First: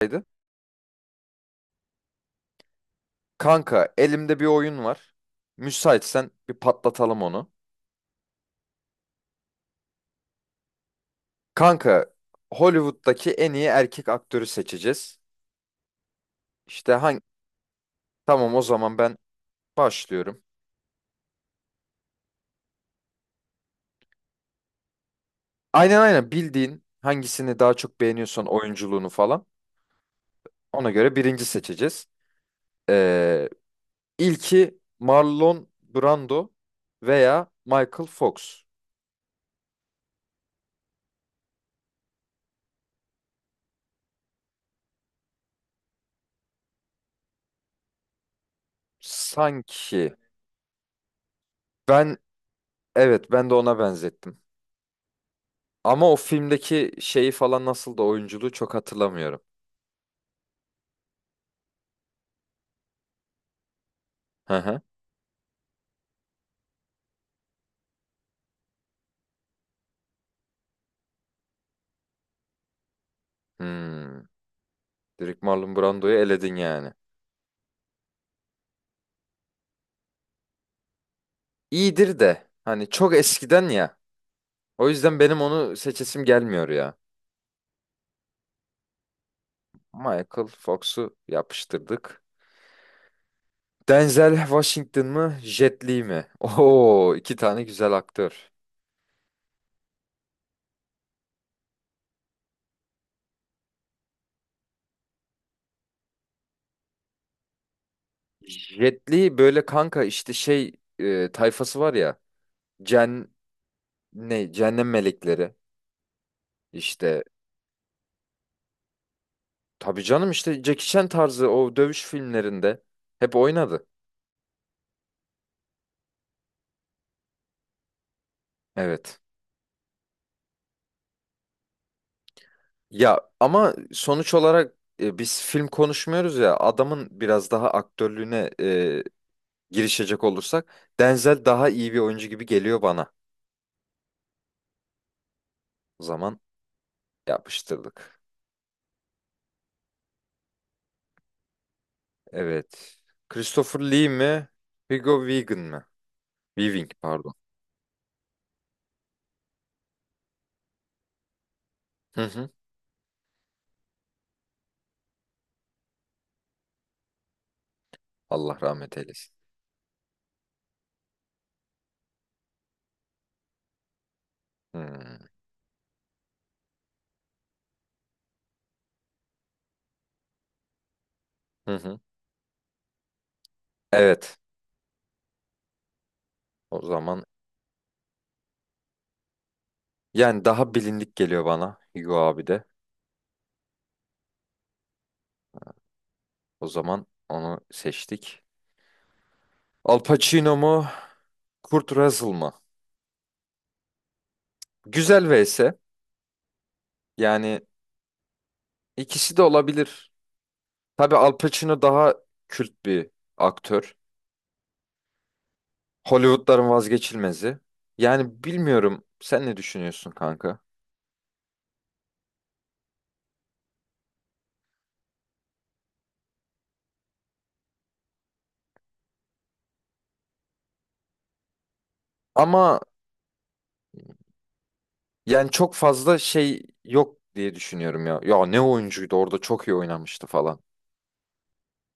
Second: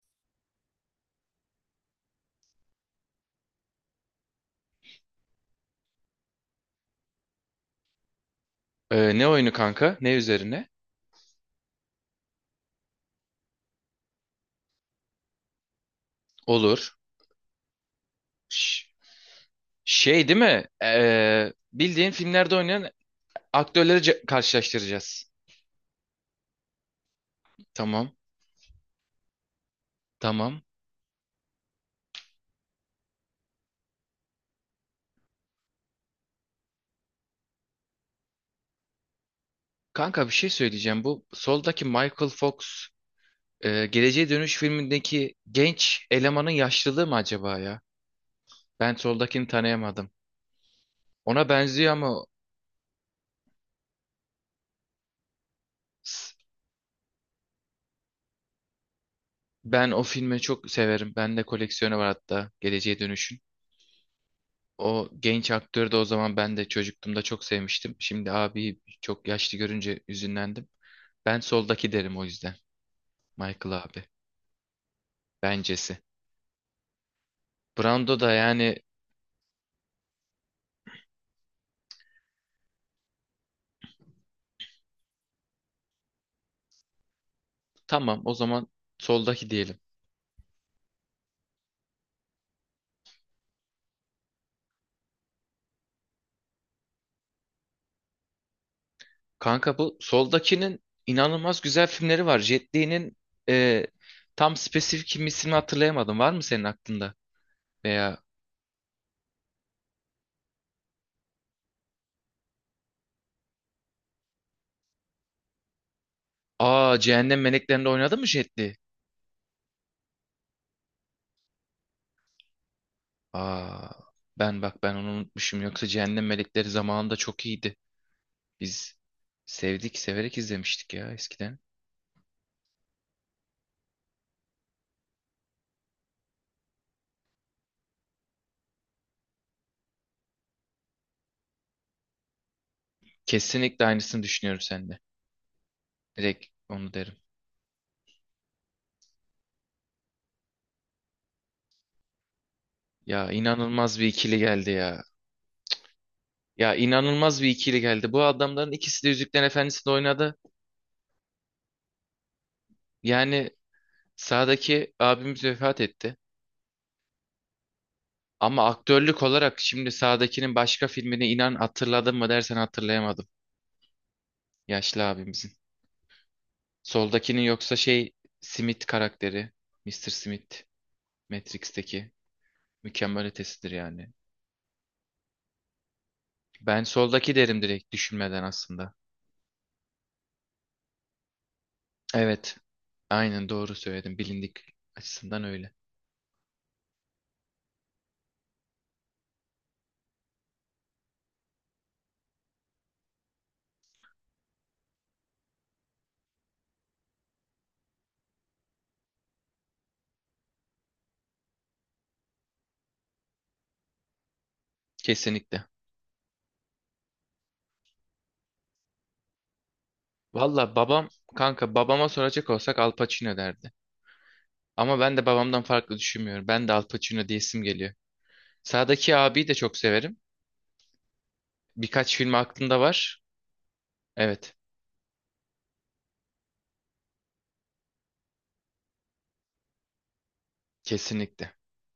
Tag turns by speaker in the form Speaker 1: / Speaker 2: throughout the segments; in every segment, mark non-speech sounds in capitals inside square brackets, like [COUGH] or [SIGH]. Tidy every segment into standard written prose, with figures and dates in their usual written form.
Speaker 1: Haydi. Kanka elimde bir oyun var. Müsaitsen bir patlatalım onu.
Speaker 2: Ne oyunu kanka? Ne üzerine?
Speaker 1: Kanka Hollywood'daki en iyi erkek aktörü seçeceğiz. İşte
Speaker 2: Olur.
Speaker 1: hangi... Tamam o
Speaker 2: Ş-
Speaker 1: zaman ben
Speaker 2: Şey değil
Speaker 1: başlıyorum.
Speaker 2: mi? Bildiğin filmlerde oynayan aktörleri karşılaştıracağız.
Speaker 1: Aynen aynen bildiğin hangisini daha çok
Speaker 2: Tamam.
Speaker 1: beğeniyorsan oyunculuğunu falan.
Speaker 2: Tamam.
Speaker 1: Ona göre birinci seçeceğiz. Ee, ilki Marlon Brando veya Michael Fox.
Speaker 2: Kanka bir şey söyleyeceğim. Bu soldaki Michael Fox Geleceğe Dönüş filmindeki genç elemanın yaşlılığı mı acaba ya? Ben soldakini tanıyamadım.
Speaker 1: Sanki
Speaker 2: Ona benziyor
Speaker 1: ben
Speaker 2: ama
Speaker 1: evet ben de ona benzettim. Ama o
Speaker 2: s-
Speaker 1: filmdeki şeyi falan nasıl da oyunculuğu çok hatırlamıyorum.
Speaker 2: ben o filmi çok severim. Bende koleksiyonu var hatta Geleceğe Dönüş'ün.
Speaker 1: Hı hı.
Speaker 2: O genç aktörü de o zaman ben de çocukluğumda çok sevmiştim. Şimdi abi çok yaşlı görünce üzünlendim. Ben soldaki derim o yüzden. Michael abi.
Speaker 1: Hmm. Direkt Marlon
Speaker 2: Bencesi.
Speaker 1: Brando'yu eledin yani.
Speaker 2: Brando da yani
Speaker 1: İyidir de hani çok eskiden ya. O yüzden benim onu seçesim gelmiyor ya.
Speaker 2: tamam o zaman soldaki diyelim.
Speaker 1: Michael Fox'u yapıştırdık. Denzel Washington mı, Jet Li mi? [LAUGHS] Oo, iki tane güzel aktör.
Speaker 2: Kanka bu soldakinin inanılmaz güzel filmleri var. Jet Li'nin e, tam spesifik kim ismini hatırlayamadım. Var mı senin aklında? Veya
Speaker 1: Jet Li böyle kanka işte tayfası var ya. Cen ne? Cehennem melekleri.
Speaker 2: aa
Speaker 1: İşte
Speaker 2: Cehennem Meleklerinde oynadı mı Jet Li?
Speaker 1: tabii canım işte Jackie Chan tarzı o dövüş filmlerinde hep oynadı.
Speaker 2: Aa ben bak ben onu unutmuşum. Yoksa Cehennem Melekleri zamanında çok iyiydi. Biz
Speaker 1: Evet.
Speaker 2: sevdik, severek izlemiştik ya eskiden.
Speaker 1: Ya ama sonuç olarak biz film konuşmuyoruz ya adamın biraz daha aktörlüğüne girişecek olursak Denzel daha iyi bir oyuncu gibi geliyor bana.
Speaker 2: Kesinlikle aynısını düşünüyorum sende.
Speaker 1: O zaman
Speaker 2: Direkt onu derim.
Speaker 1: yapıştırdık. Evet.
Speaker 2: Ya
Speaker 1: Christopher
Speaker 2: inanılmaz bir
Speaker 1: Lee
Speaker 2: ikili
Speaker 1: mi?
Speaker 2: geldi ya.
Speaker 1: Hugo Weaving mi?
Speaker 2: Ya
Speaker 1: Weaving pardon.
Speaker 2: inanılmaz bir ikili geldi. Bu adamların ikisi de Yüzüklerin Efendisi'nde oynadı.
Speaker 1: Hı hı.
Speaker 2: Yani sağdaki abimiz vefat etti.
Speaker 1: Allah
Speaker 2: Ama
Speaker 1: rahmet
Speaker 2: aktörlük
Speaker 1: eylesin.
Speaker 2: olarak şimdi sağdakinin başka filmini inan hatırladın mı dersen hatırlayamadım. Yaşlı
Speaker 1: Hmm.
Speaker 2: abimizin. Soldakinin yoksa şey Smith karakteri. Mister Smith.
Speaker 1: Hı hı.
Speaker 2: Matrix'teki mükemmel ötesidir yani.
Speaker 1: Evet.
Speaker 2: Ben
Speaker 1: O zaman
Speaker 2: soldaki derim direkt düşünmeden aslında.
Speaker 1: yani daha bilindik geliyor bana Hugo abi
Speaker 2: Evet.
Speaker 1: de.
Speaker 2: Aynen doğru söyledim. Bilindik açısından öyle.
Speaker 1: O zaman onu seçtik. Al Pacino mu? Kurt Russell mı? Güzel vs. Yani ikisi de olabilir. Tabii Al Pacino daha kült bir aktör.
Speaker 2: Kesinlikle.
Speaker 1: Hollywood'ların vazgeçilmezi. Yani bilmiyorum sen ne düşünüyorsun kanka?
Speaker 2: Valla babam kanka babama soracak olsak Al Pacino derdi. Ama ben de babamdan farklı düşünmüyorum. Ben de Al Pacino diyesim geliyor. Sağdaki abiyi de çok severim. Birkaç film aklımda
Speaker 1: Ama
Speaker 2: var. Evet.
Speaker 1: yani çok fazla şey yok diye düşünüyorum ya. Ya ne oyuncuydu orada çok iyi oynamıştı falan.
Speaker 2: Kesinlikle.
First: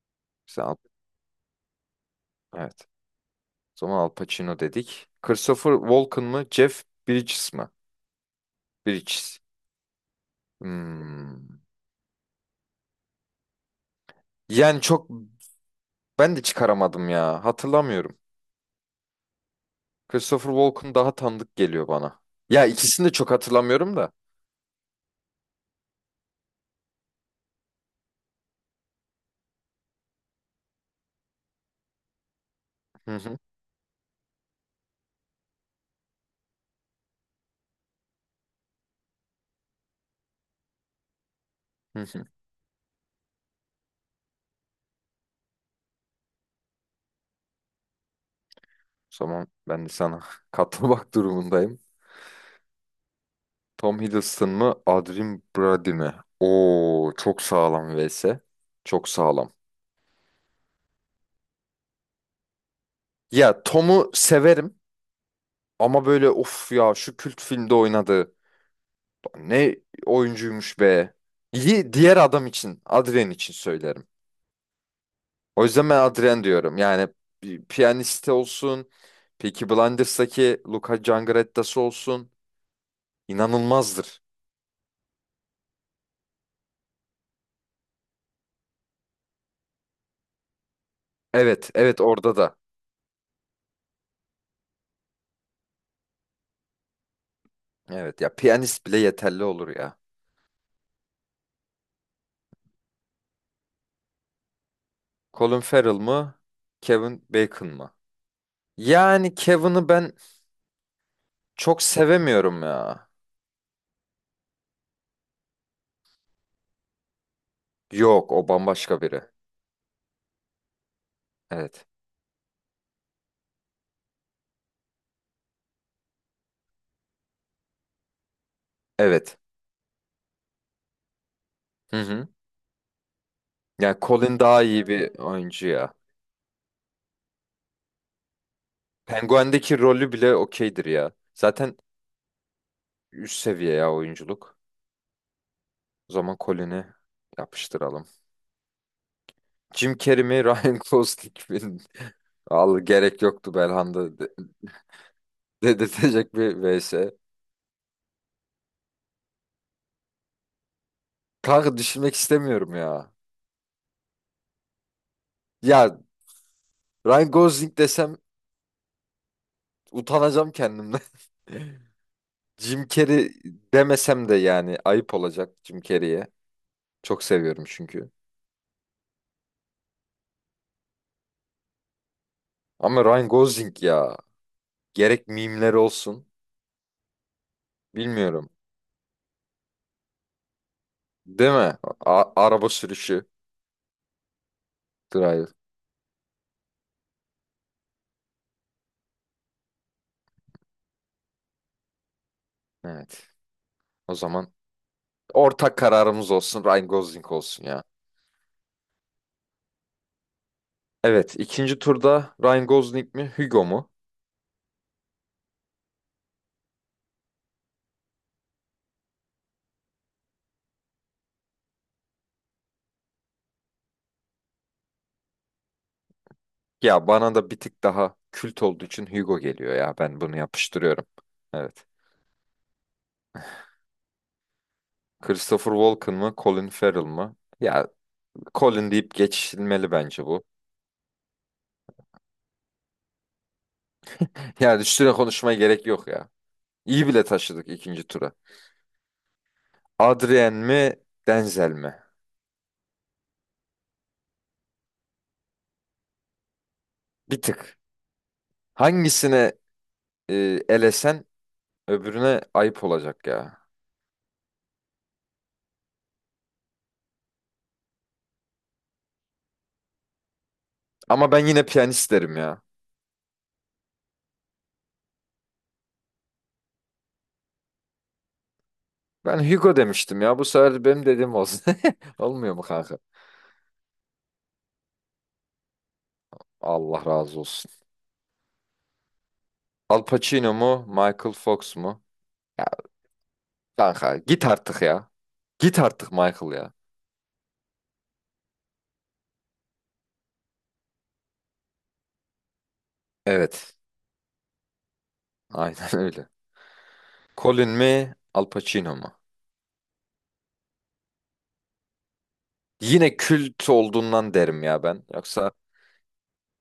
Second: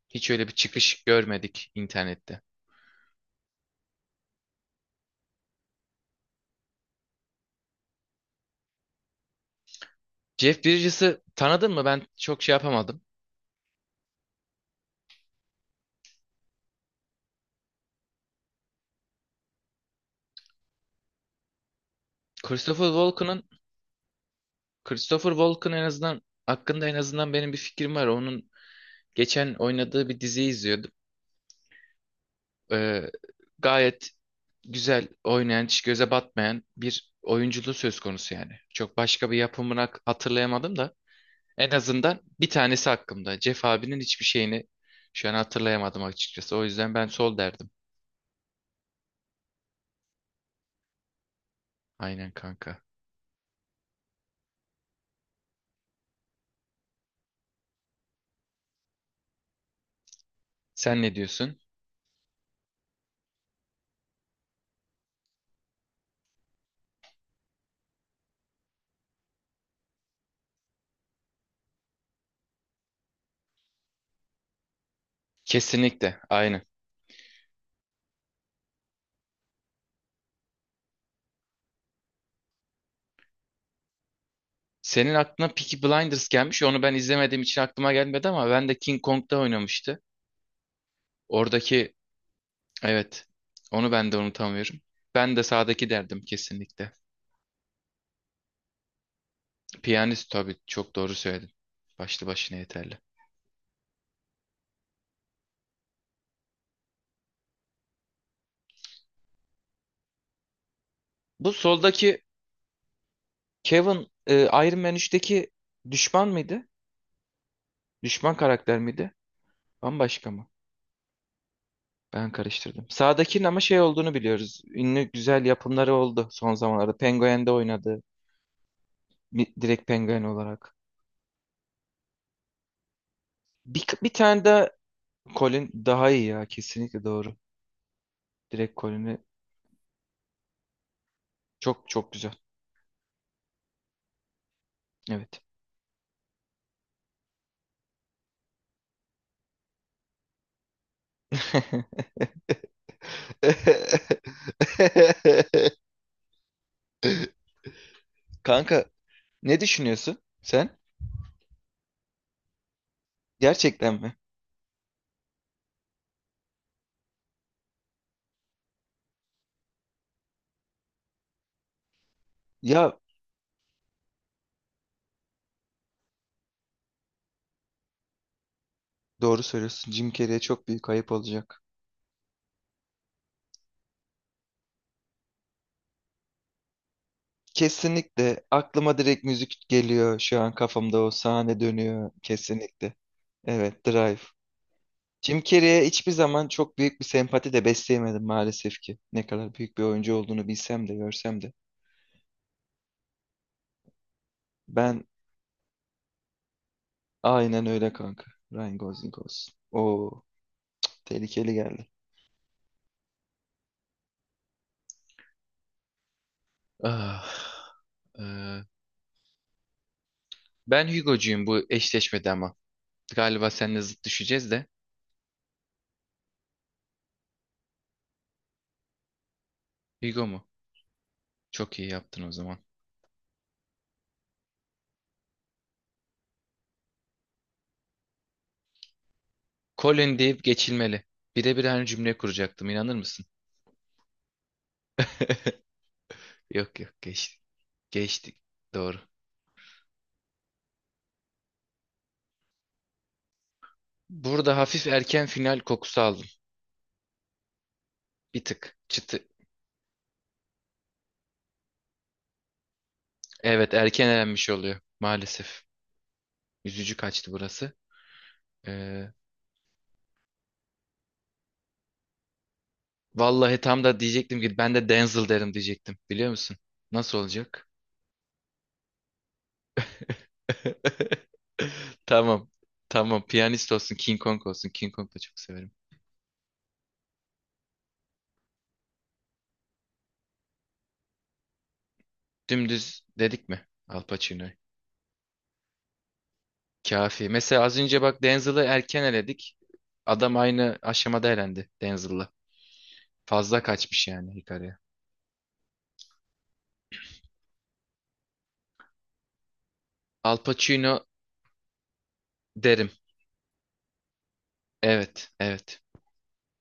Speaker 2: Hiç öyle bir
Speaker 1: Sen Al-
Speaker 2: çıkış görmedik internette.
Speaker 1: evet. O zaman Al Pacino dedik. Christopher Walken mı? Jeff Bridges mi? Bridges.
Speaker 2: Jeff Bridges'ı
Speaker 1: Hmm.
Speaker 2: tanıdın mı? Ben çok şey yapamadım.
Speaker 1: Yani ben de çıkaramadım ya. Hatırlamıyorum. Christopher Walken daha tanıdık geliyor bana. Ya
Speaker 2: Christopher
Speaker 1: ikisini de çok
Speaker 2: Walken'ın
Speaker 1: hatırlamıyorum da.
Speaker 2: Christopher Walken en azından hakkında en azından benim bir fikrim var. Onun geçen oynadığı bir diziyi izliyordum. Ee,
Speaker 1: Hı hı.
Speaker 2: Gayet güzel oynayan, hiç göze batmayan bir oyunculuğu söz konusu yani. Çok başka bir yapımını hatırlayamadım da en
Speaker 1: Hı
Speaker 2: azından
Speaker 1: hı.
Speaker 2: bir tanesi hakkımda. Jeff abinin hiçbir şeyini şu an hatırlayamadım açıkçası. O yüzden ben sol derdim.
Speaker 1: O zaman ben de sana [LAUGHS] katılmak durumundayım.
Speaker 2: Aynen kanka.
Speaker 1: Tom Hiddleston mı, Adrien Brody mi? Oo, çok sağlam vs. Çok sağlam.
Speaker 2: Sen ne diyorsun?
Speaker 1: Ya Tom'u severim ama böyle of ya şu kült filmde oynadı. Ne oyuncuymuş be. Diğer adam için, Adrien için söylerim. O yüzden ben
Speaker 2: Kesinlikle,
Speaker 1: Adrien
Speaker 2: aynen.
Speaker 1: diyorum. Yani bir piyaniste olsun, Peaky Blinders'daki Luca Cangarettası olsun inanılmazdır.
Speaker 2: Senin aklına Peaky Blinders gelmiş. Onu ben izlemediğim için aklıma gelmedi ama ben de King Kong'da oynamıştı.
Speaker 1: Evet,
Speaker 2: Oradaki
Speaker 1: evet orada da.
Speaker 2: evet. Onu ben de unutamıyorum. Ben de sağdaki derdim kesinlikle.
Speaker 1: Evet ya piyanist bile yeterli olur ya.
Speaker 2: Piyanist tabii çok doğru söyledin. Başlı başına yeterli.
Speaker 1: Colin Farrell mı? Kevin Bacon mı? Yani Kevin'i ben
Speaker 2: Bu
Speaker 1: çok
Speaker 2: soldaki
Speaker 1: sevemiyorum ya.
Speaker 2: Kevin Iron Man 3'teki düşman mıydı?
Speaker 1: Yok
Speaker 2: Düşman
Speaker 1: o
Speaker 2: karakter
Speaker 1: bambaşka
Speaker 2: miydi?
Speaker 1: biri.
Speaker 2: Bambaşka mı?
Speaker 1: Evet.
Speaker 2: Ben karıştırdım. Sağdakinin ama şey olduğunu biliyoruz. Ünlü güzel yapımları oldu son zamanlarda. Penguin'de oynadı.
Speaker 1: Evet.
Speaker 2: Direkt Penguin olarak.
Speaker 1: Hı hı.
Speaker 2: Bir,
Speaker 1: Yani
Speaker 2: bir
Speaker 1: Colin
Speaker 2: tane
Speaker 1: daha
Speaker 2: de
Speaker 1: iyi bir oyuncu
Speaker 2: Colin
Speaker 1: ya.
Speaker 2: daha iyi ya. Kesinlikle doğru. Direkt Colin'i
Speaker 1: Penguin'deki rolü bile okeydir ya. Zaten
Speaker 2: çok çok güzel.
Speaker 1: üst seviye ya oyunculuk.
Speaker 2: Evet.
Speaker 1: O zaman Colin'i yapıştıralım. Jim Carrey mi [LAUGHS] Ryan Gosling mi?
Speaker 2: [LAUGHS]
Speaker 1: [LAUGHS] Al gerek yoktu Belhanda de-
Speaker 2: [LAUGHS]
Speaker 1: dedirtecek bir vs.
Speaker 2: Kanka ne düşünüyorsun sen?
Speaker 1: Kanka düşünmek istemiyorum ya.
Speaker 2: Gerçekten mi?
Speaker 1: Ya Ryan Gosling desem utanacağım kendimden. [LAUGHS] Jim
Speaker 2: Ya
Speaker 1: Carrey demesem de yani ayıp olacak Jim Carrey'e. Çok seviyorum çünkü.
Speaker 2: doğru söylüyorsun. Jim Carrey'e çok büyük ayıp olacak.
Speaker 1: Ama Ryan Gosling ya. Gerek mimleri olsun.
Speaker 2: Kesinlikle
Speaker 1: Bilmiyorum.
Speaker 2: aklıma direkt müzik geliyor. Şu an kafamda o
Speaker 1: Değil
Speaker 2: sahne
Speaker 1: mi?
Speaker 2: dönüyor
Speaker 1: Araba
Speaker 2: kesinlikle.
Speaker 1: sürüşü.
Speaker 2: Evet, Drive. Jim
Speaker 1: Drive.
Speaker 2: Carrey'e hiçbir zaman çok büyük bir sempati de besleyemedim maalesef ki. Ne kadar büyük bir oyuncu olduğunu bilsem de görsem de.
Speaker 1: Evet. O zaman
Speaker 2: Ben
Speaker 1: ortak kararımız olsun Ryan Gosling olsun
Speaker 2: aynen
Speaker 1: ya.
Speaker 2: öyle kanka. Ryan Gosling olsun. Oo,
Speaker 1: Evet,
Speaker 2: tehlikeli
Speaker 1: ikinci
Speaker 2: geldi.
Speaker 1: turda Ryan Gosling mi Hugo mu?
Speaker 2: Ah, eee, Ben Hugo'cuyum bu eşleşmede ama. Galiba seninle zıt düşeceğiz de.
Speaker 1: Ya bana da bir tık daha kült olduğu için Hugo geliyor ya, ben
Speaker 2: Hugo
Speaker 1: bunu
Speaker 2: mu?
Speaker 1: yapıştırıyorum.
Speaker 2: Çok
Speaker 1: Evet.
Speaker 2: iyi yaptın o zaman.
Speaker 1: Christopher Walken mı Colin Farrell mı? Ya Colin deyip geçilmeli
Speaker 2: Colin
Speaker 1: bence bu.
Speaker 2: deyip geçilmeli. Birebir aynı cümle kuracaktım inanır mısın?
Speaker 1: Yani üstüne
Speaker 2: [LAUGHS]
Speaker 1: konuşmaya gerek yok ya.
Speaker 2: Yok yok,
Speaker 1: İyi bile
Speaker 2: geçtik.
Speaker 1: taşıdık ikinci tura.
Speaker 2: Geçtik. Doğru.
Speaker 1: Adrien mi Denzel mi?
Speaker 2: Burada hafif erken final kokusu aldım.
Speaker 1: Bir tık.
Speaker 2: Bir tık. Çıtı.
Speaker 1: Hangisine e, elesen öbürüne ayıp olacak ya.
Speaker 2: Evet, erken elenmiş oluyor. Maalesef. Üzücü kaçtı burası. Ee,
Speaker 1: Ama ben yine piyanist derim ya.
Speaker 2: Vallahi tam da diyecektim ki ben de Denzel derim diyecektim. Biliyor musun? Nasıl olacak?
Speaker 1: Ben Hugo demiştim ya. Bu sefer benim dediğim
Speaker 2: [LAUGHS]
Speaker 1: olsun. [LAUGHS]
Speaker 2: Tamam.
Speaker 1: Olmuyor mu kanka?
Speaker 2: Tamam. Piyanist olsun, King Kong olsun. King Kong da çok severim.
Speaker 1: Allah razı olsun. Al Pacino mu? Michael Fox mu? Ya
Speaker 2: Dümdüz dedik mi? Al
Speaker 1: kanka git
Speaker 2: Pacino'yu.
Speaker 1: artık ya. Git artık Michael ya.
Speaker 2: Kafi. Mesela az önce bak Denzel'ı erken eledik. Adam aynı aşamada elendi Denzel'la. Fazla
Speaker 1: Evet.
Speaker 2: kaçmış yani Hikaru'ya.
Speaker 1: [LAUGHS] Aynen öyle. Colin mi? Al Pacino mu?
Speaker 2: Al Pacino derim.
Speaker 1: Yine kült olduğundan derim ya ben.
Speaker 2: Evet,
Speaker 1: Yoksa
Speaker 2: evet.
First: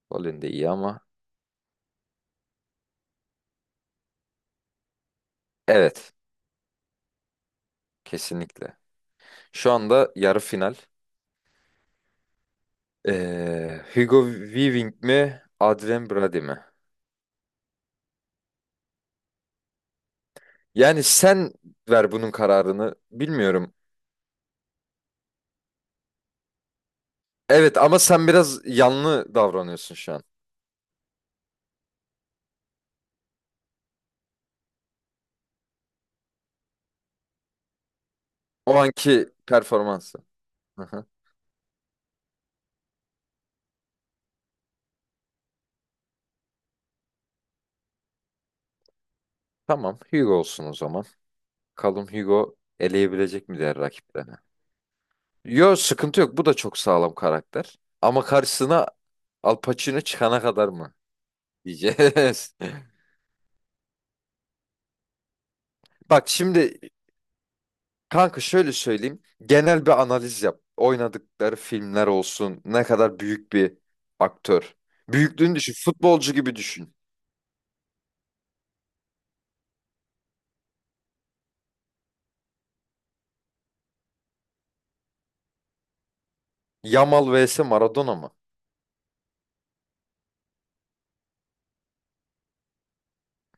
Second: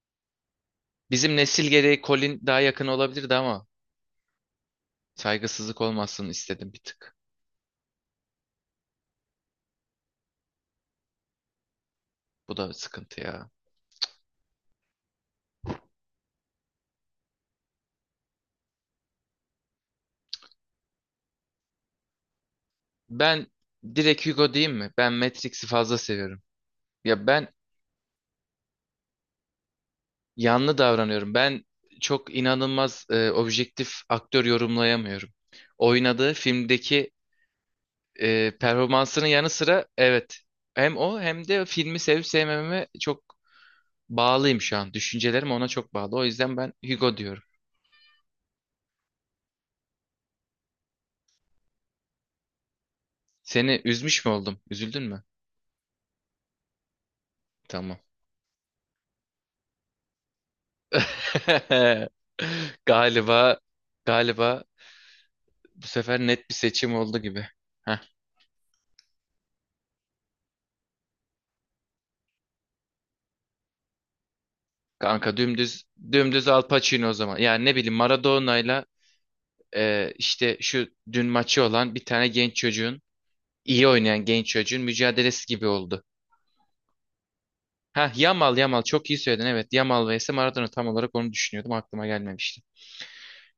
Speaker 1: Colin de iyi ama.
Speaker 2: Bizim nesil gereği Colin daha yakın olabilirdi ama saygısızlık
Speaker 1: Evet.
Speaker 2: olmasın istedim bir tık.
Speaker 1: Kesinlikle. Şu anda yarı final.
Speaker 2: Bu da sıkıntı ya.
Speaker 1: Hugo Weaving mi? Adrien Brody mi? Yani sen ver bunun kararını.
Speaker 2: Ben
Speaker 1: Bilmiyorum.
Speaker 2: direkt Hugo diyeyim mi? Ben Matrix'i fazla seviyorum. Ya ben
Speaker 1: Evet ama sen biraz yanlı davranıyorsun şu an.
Speaker 2: yanlı davranıyorum. Ben çok inanılmaz objektif aktör yorumlayamıyorum. Oynadığı filmdeki
Speaker 1: O
Speaker 2: performansının
Speaker 1: anki
Speaker 2: yanı sıra
Speaker 1: performansı.
Speaker 2: evet,
Speaker 1: Hı
Speaker 2: hem
Speaker 1: hı.
Speaker 2: o hem de filmi sevip sevmememe çok bağlıyım şu an. Düşüncelerim ona çok bağlı. O yüzden ben Hugo diyorum.
Speaker 1: Tamam, Hugo olsun o zaman. Bakalım Hugo eleyebilecek mi diğer
Speaker 2: Seni üzmüş mü
Speaker 1: rakiplerini?
Speaker 2: oldum? Üzüldün mü?
Speaker 1: Yo, sıkıntı yok. Bu da çok sağlam karakter.
Speaker 2: Tamam.
Speaker 1: Ama karşısına Al Pacino çıkana kadar mı
Speaker 2: [LAUGHS]
Speaker 1: diyeceğiz. [LAUGHS]
Speaker 2: Galiba galiba bu sefer
Speaker 1: Bak
Speaker 2: net bir
Speaker 1: şimdi
Speaker 2: seçim oldu gibi. Heh,
Speaker 1: kanka şöyle söyleyeyim. Genel bir analiz yap. Oynadıkları filmler olsun. Ne kadar büyük bir aktör.
Speaker 2: kanka
Speaker 1: Büyüklüğünü düşün.
Speaker 2: dümdüz
Speaker 1: Futbolcu
Speaker 2: dümdüz
Speaker 1: gibi
Speaker 2: Al
Speaker 1: düşün.
Speaker 2: Pacino o zaman. Yani ne bileyim Maradona'yla işte şu dün maçı olan bir tane genç çocuğun, iyi oynayan genç çocuğun mücadelesi gibi oldu.
Speaker 1: Yamal vs
Speaker 2: Ha,
Speaker 1: Maradona mı?
Speaker 2: Yamal, Yamal çok iyi söyledin evet. Yamal vs Maradona tam olarak onu düşünüyordum, aklıma gelmemişti.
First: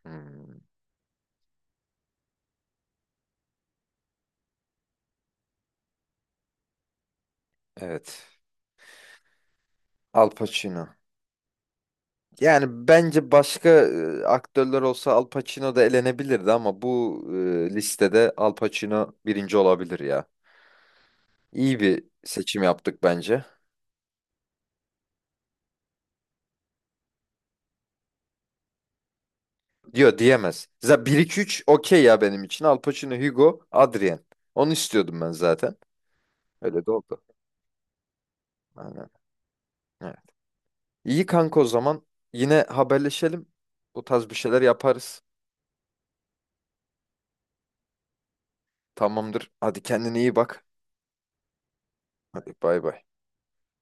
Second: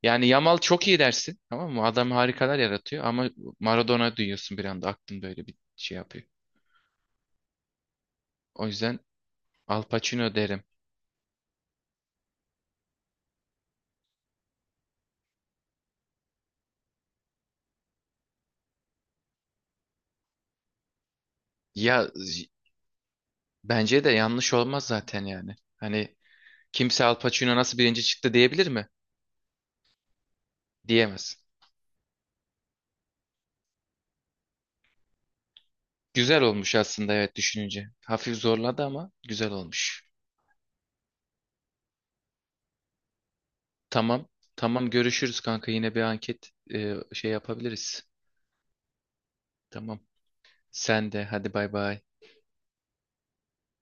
Speaker 2: Yani Yamal
Speaker 1: Hmm.
Speaker 2: çok iyi dersin, tamam mı? Adam harikalar yaratıyor ama Maradona duyuyorsun bir anda aklında öyle bir şey yapıyor.
Speaker 1: Evet.
Speaker 2: O yüzden Al
Speaker 1: Al
Speaker 2: Pacino derim.
Speaker 1: Pacino. Yani bence başka aktörler olsa Al Pacino da elenebilirdi ama bu listede Al Pacino birinci olabilir ya. İyi bir
Speaker 2: Ya z-
Speaker 1: seçim yaptık bence.
Speaker 2: Bence de yanlış olmaz zaten yani. Hani kimse Al Pacino nasıl birinci çıktı diyebilir mi?
Speaker 1: Diyor diyemez. Zaten
Speaker 2: Diyemez.
Speaker 1: 1-2-3 okey ya benim için. Al Pacino, Hugo, Adrien. Onu istiyordum ben zaten.
Speaker 2: Güzel olmuş
Speaker 1: Öyle de
Speaker 2: aslında
Speaker 1: oldu.
Speaker 2: evet düşününce. Hafif zorladı
Speaker 1: Aynen.
Speaker 2: ama güzel olmuş.
Speaker 1: Evet. İyi kanka o zaman. Yine haberleşelim. Bu
Speaker 2: Tamam.
Speaker 1: tarz bir şeyler
Speaker 2: Tamam,
Speaker 1: yaparız.
Speaker 2: görüşürüz kanka. Yine bir anket şey yapabiliriz.
Speaker 1: Tamamdır. Hadi
Speaker 2: Tamam.
Speaker 1: kendine iyi bak.
Speaker 2: Sen de hadi bay bay.
Speaker 1: Hadi bay bay.